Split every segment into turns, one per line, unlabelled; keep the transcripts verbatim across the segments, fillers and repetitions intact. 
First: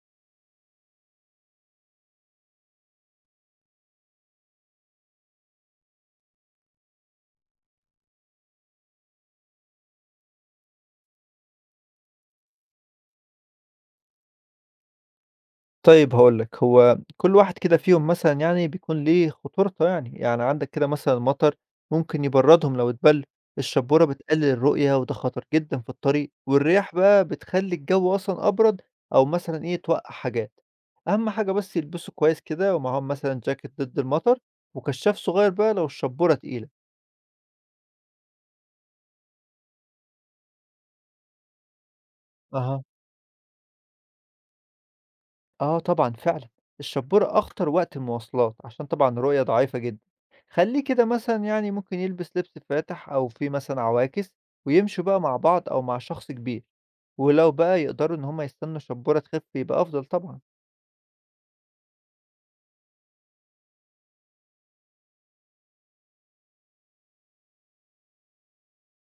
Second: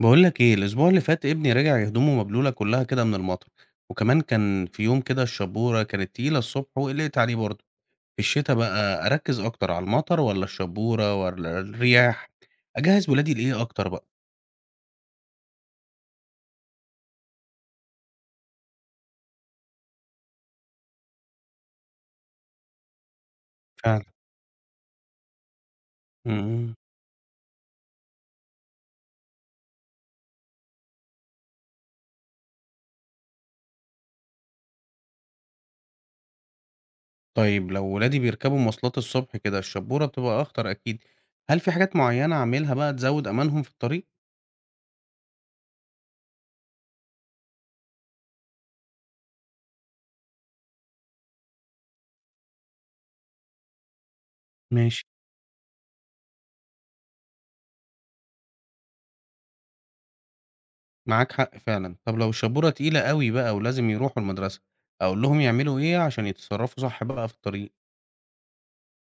بقول لك ايه، الاسبوع اللي فات ابني رجع هدومه مبلوله كلها كده من المطر. وكمان كان في يوم كده الشبوره كانت تقيله الصبح وقلقت عليه برضه. في الشتاء بقى اركز اكتر على المطر ولا الشبوره ولا الرياح؟ اجهز ولادي لايه اكتر بقى؟
طيب هاقول لك، هو كل واحد كده فيهم مثلًا يعني بيكون ليه خطورته يعني، يعني عندك كده مثلًا المطر ممكن يبردهم لو اتبل،
فعلا.
الشبورة بتقلل الرؤية وده خطر جدًا في الطريق،
امم
والرياح بقى بتخلّي الجو أصلًا أبرد أو مثلًا إيه توقّع حاجات، أهم حاجة بس يلبسوا كويس كده ومعاهم مثلًا جاكيت ضد المطر وكشّاف صغير بقى لو الشبورة تقيلة.
طيب، لو ولادي بيركبوا مواصلات الصبح كده الشبوره بتبقى اخطر اكيد. هل في حاجات معينه اعملها
أها
بقى تزود امانهم في الطريق؟
آه طبعًا فعلًا، الشبورة أخطر وقت المواصلات عشان طبعًا الرؤية ضعيفة جدًا، خلّيه كده مثلًا يعني ممكن يلبس لبس فاتح أو فيه مثلًا عواكس، ويمشوا
ماشي.
بقى مع بعض أو مع شخص كبير، ولو بقى يقدروا إن هُم يستنوا شبورة تخف يبقى أفضل طبعًا.
معاك حق فعلا. طب لو الشبوره تقيله قوي بقى ولازم يروحوا المدرسه، اقول لهم يعملوا ايه عشان يتصرفوا صح بقى في الطريق؟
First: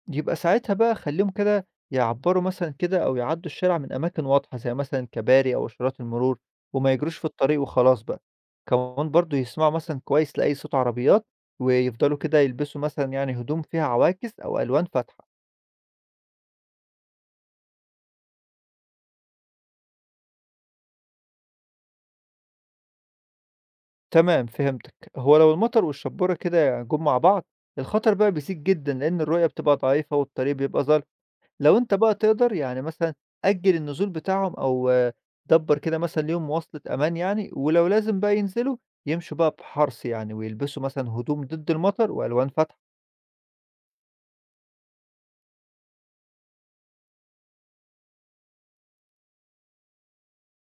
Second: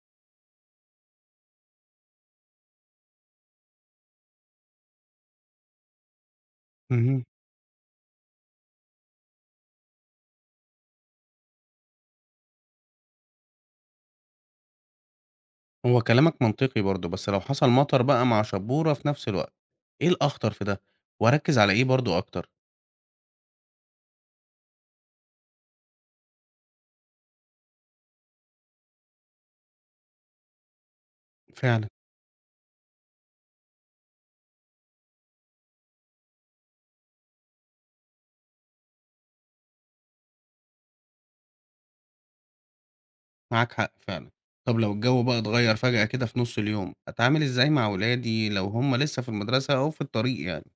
يبقى ساعتها بقى خلّيهم كده يعبّروا مثلًا كده أو يعدّوا الشارع من أماكن واضحة، زي مثلًا كباري أو إشارات المرور، وما يجروش في
اهم.
الطريق وخلاص بقى. كمان برضه يسمعوا مثلًا كويس لأي صوت عربيات، ويفضلوا كده يلبسوا مثلًا يعني هدوم فيها عواكس أو ألوان فاتحة.
هو كلامك منطقي برضه، بس لو حصل مطر بقى مع شبورة في نفس الوقت، إيه الأخطر في ده؟ وأركّز على إيه برضه أكتر؟
تمام فهمتك. هو لو المطر والشبورة كده جُم مع بعض، الخطر بقى بيزيد جدًا، لإن الرؤية بتبقى ضعيفة والطريق بيبقى ضلمة. لو
فعلًا.
أنت بقى تقدر يعني مثلًا أجّل النزول بتاعهم أو آه، دبّر كده مثلًا ليهم مواصلة أمان يعني، ولو لازم بقى ينزلوا يمشوا بقى بحرص يعني، ويلبسوا مثلًا هدوم ضد المطر وألوان فاتحة.
معاك حق فعلًا. طب لو الجو بقى اتغيّر فجأة كده في نُص اليوم، أتعامل إزاي مع ولادي لو هم لسه في المدرسة أو في الطريق يعني؟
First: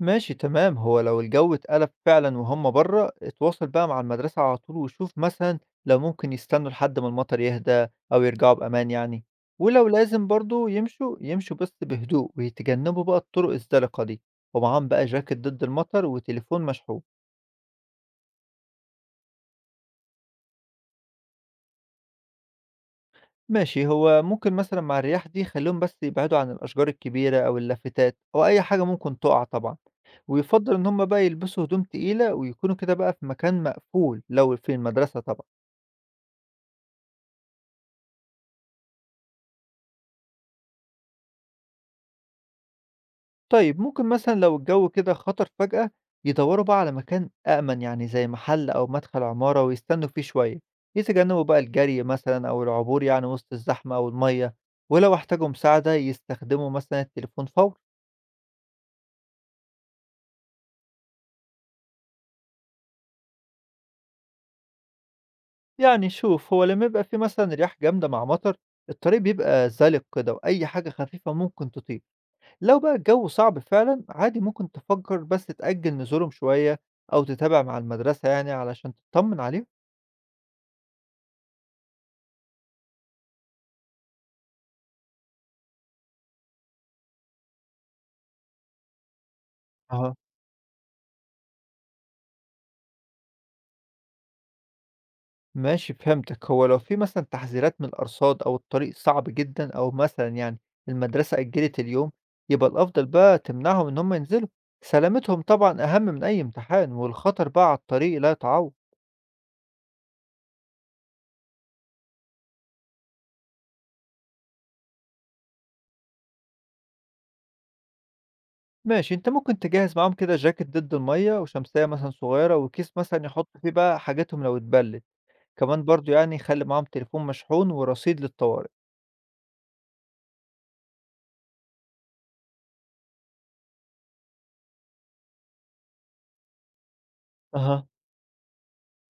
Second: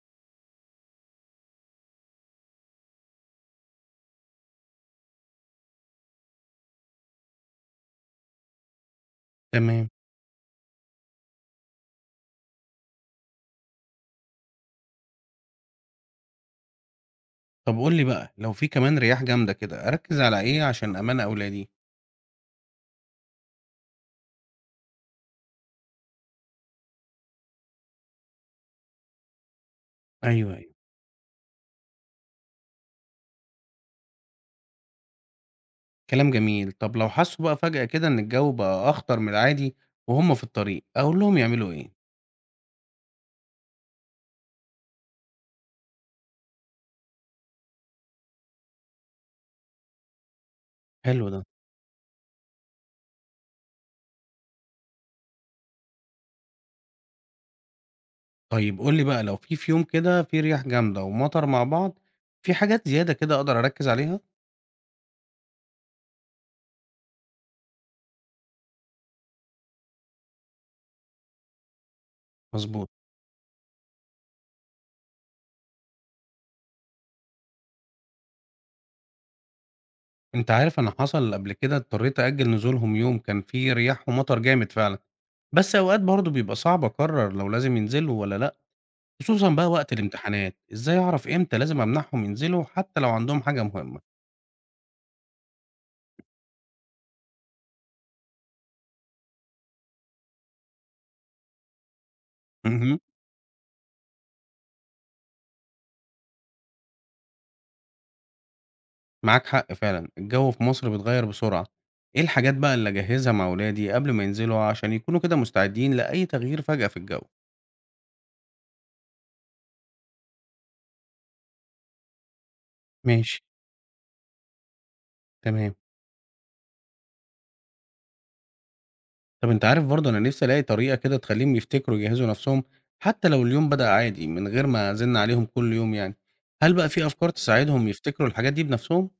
ماشي تمام، هو لو الجو اتقلب فعلًا وهُم برّه، اتواصل بقى مع المدرسة على طول وشوف مثلًا لو ممكن يستنوا لحد ما المطر يهدى أو يرجعوا بأمان يعني، ولو
تمام.
لازم برضه يمشوا، يمشوا بس بهدوء ويتجنبوا بقى الطرق الزلقة دي، ومعاهم بقى جاكيت ضد المطر وتليفون مشحون.
طب قُل لي بقى، لو في كمان رياح جامدة كده، أركّز على إيه عشان أمان أولادي؟
ماشي هو ممكن مثلا مع الرياح دي خليهم بس يبعدوا عن الأشجار الكبيرة أو اللافتات أو أي حاجة ممكن تقع طبعا
أيوه، أيوه.
ويفضل إن هم بقى يلبسوا هدوم تقيلة ويكونوا كده بقى في مكان مقفول لو في المدرسة طبعا.
كلام جميل. طب لو حسّوا بقى فجأة كده إن الجو بقى أخطر من العادي وهم في الطريق، أقول لهم يعملوا إيه؟
طيب ممكن مثلا لو الجو كده خطر فجأة يدوروا بقى على مكان أأمن يعني زي محل أو مدخل عمارة ويستنوا فيه شوية،
حلو
يتجنبوا
ده.
بقى الجري مثلا أو العبور يعني وسط الزحمة أو المية. ولو احتاجوا مساعدة يستخدموا مثلا التليفون فورا.
طيب قُل لي بقى، لو في في يوم كده في رياح جامدة ومطر مع بعض، في حاجات زيادة كده أقدر أركّز عليها؟
يعني شوف هو لما يبقى في مثلا رياح جامدة مع مطر الطريق بيبقى زلق كده وأي حاجة خفيفة ممكن تطير. لو
مضبوط.
بقى الجو صعب فعلا عادي ممكن تفكر بس تأجل نزولهم شوية أو تتابع مع المدرسة يعني علشان تطمن عليهم.
أنت عارف أنا حصل قبل كده اضطريت أأجّل نزولهم يوم، كان في رياح ومطر جامد فعلًا، بس أوقات برضه بيبقى صعب أقرّر لو لازم ينزلوا والّا لأ، خصوصًا بقى وقت
أها
الامتحانات، إزاي أعرف إمتى لازم أمنعهم ينزلوا حتى لو عندهم حاجة مهمة؟
ماشي فهمتك، هو لو في مثلا تحذيرات من الأرصاد أو الطريق صعب جدا أو مثلا يعني المدرسة أجلت اليوم يبقى
اهم.
الأفضل بقى تمنعهم إن هم ينزلوا. سلامتهم طبعا أهم من أي امتحان والخطر بقى على الطريق لا يتعوض.
معاك حق فعلًا، الجو في مصر بيتغيّر بسرعة. إيه الحاجات بقى اللي أجهّزها مع ولادي قبل ما ينزلوا عشان يكونوا كده مستعدين لأي تغيير فجأة في الجو؟
ماشي، أنت ممكن تجهّز معاهم كده جاكيت ضد المَيّة وشمسية مثلًا صغيرة وكيس مثلًا
ماشي،
يحطّوا فيه بقى حاجاتهم لو اتبلِّت،
تمام.
كمان برضه يعني خلّي معاهم تليفون مشحون ورصيد للطوارئ.
طب أنت عارف برضه أنا نفسي ألاقي طريقة كده تخلّيهم يفتكروا يجهّزوا نفسهم، حتى لو اليوم بدأ عادي من غير ما أزِن عليهم كل يوم يعني، هل بقى في أفكار
أها.
تساعدهم يفتكروا الحاجات دي بنفسهم؟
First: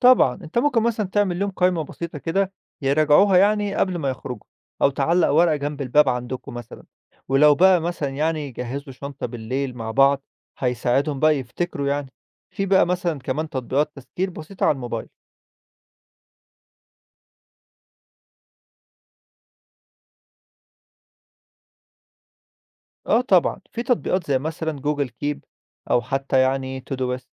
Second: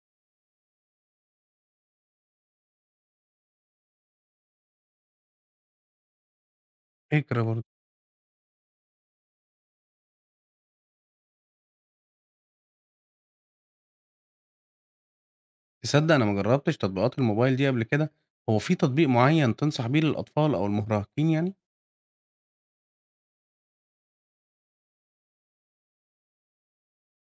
طبعًا، أنت ممكن مثلًا تعمل لهم قايمة بسيطة كده يراجعوها يعني قبل ما يخرجوا أو تعلّق ورقة جنب الباب عندكم مثلًا،
فكرة
ولو
برضه.
بقى مثلًا يعني يجهّزوا شنطة بالليل مع بعض هيساعدهم بقى يفتكروا يعني. في بقى مثلًا كمان تطبيقات تذكير بسيطة على الموبايل.
تصدق أنا ما جرّبتش تطبيقات الموبايل دي قبل كده، هو في تطبيق معيّن تنصح بيه للأطفال أو المراهقين يعني؟
آه طبعًا، في تطبيقات زي مثلًا جوجل كيب أو حتى يعني تودويست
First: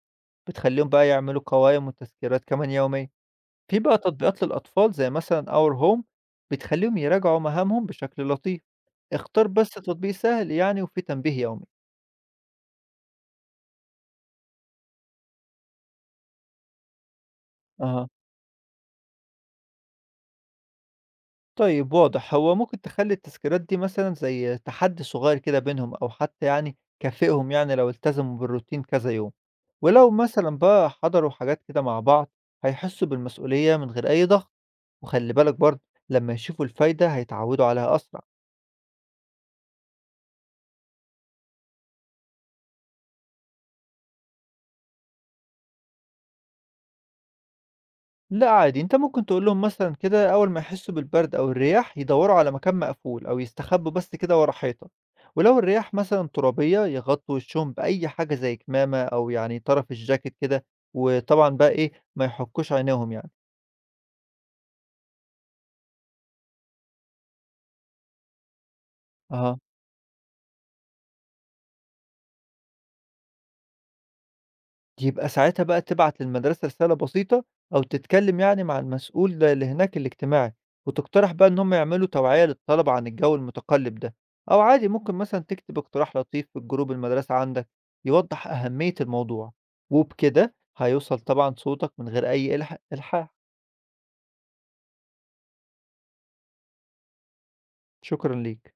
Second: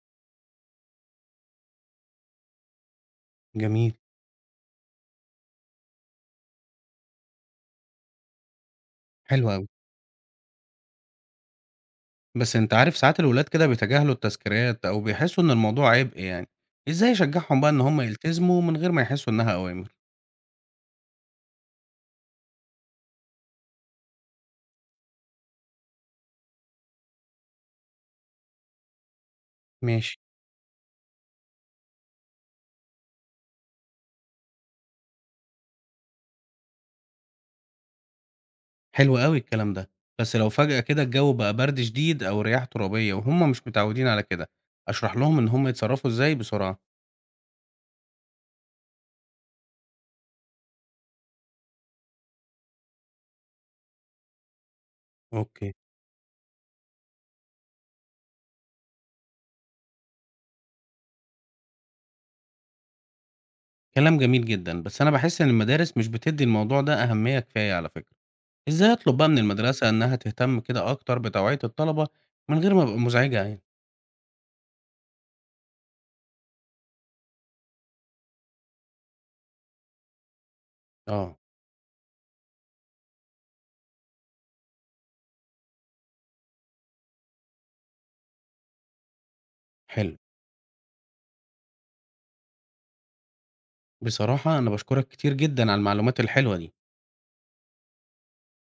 بتخلّيهم بقى يعملوا قوائم وتذكيرات كمان يومية، في
جميل.
بقى تطبيقات للأطفال زي مثلًا Our Home بتخلّيهم يراجعوا مهامهم بشكل لطيف، اختار
حلو أوي.
بس تطبيق سهل يعني وفيه تنبيه يومي.
بس أنت عارف ساعات الولاد كده بيتجاهلوا التذكيرات أو بيحسّوا إن الموضوع عبء يعني، إزاي أشجّعهم بقى إن هم
أها.
يلتزموا من غير ما يحسّوا إنها أوامر؟
طيب واضح، هو ممكن تخلّي التذكيرات دي مثلًا زي تحدّي صغير كده بينهم أو حتى يعني كافئهم يعني لو التزموا بالروتين كذا يوم، ولو
ماشي.
مثلًا بقى حضروا حاجات كده مع بعض هيحسّوا بالمسؤولية من غير أي ضغط، وخلّي بالك برضه لمّا يشوفوا الفايدة هيتعوّدوا عليها أسرع.
حلو أوي الكلام ده، بس لو فجأة كده الجو بقى برد شديد أو رياح ترابية وهُم مش متعودين على كده، أشرح لهم إن هُم يتصرّفوا إزاي بسرعة؟
لأ عادي، أنت ممكن تقول لهم مثلًا كده أول ما يحسّوا بالبرد أو الرياح يدوّروا على مكان مقفول أو يستخبّوا بس كده ورا حيطة، ولو
أوكي.
الرياح مثلًا ترابية يغطّوا وشّهم بأي حاجة زي كمامة أو يعني طرف الجاكيت كده، وطبعًا بقى إيه، ما يحُكّوش عينيهم يعني.
كلام جميل جدًا، بس أنا باحس إن المدارس مش بتدّي الموضوع ده أهمية كفاية على فكرة، إزاي أطلب بقى من
أها.
المدرسة إنها تهتم كده أكتر بتوعية الطلبة من غير ما أبقى مزعجة يعني؟
يبقى ساعتها بقى تبعت للمدرسة رسالة بسيطة أو تتكلم يعني مع المسؤول ده اللي هناك الاجتماعي، وتقترح
آه.
بقى إن هم يعملوا توعية للطلبة عن الجو المتقلب ده، أو عادي ممكن مثلا تكتب اقتراح لطيف في الجروب المدرسة عندك يوضح أهمية الموضوع،
حلو.
وبكده هيوصل طبعا صوتك من غير أي إلح- إلحاح.
بصراحة أنا باشكرك كتير جدًا على المعلومات الحلوة دي.
شكرا ليك.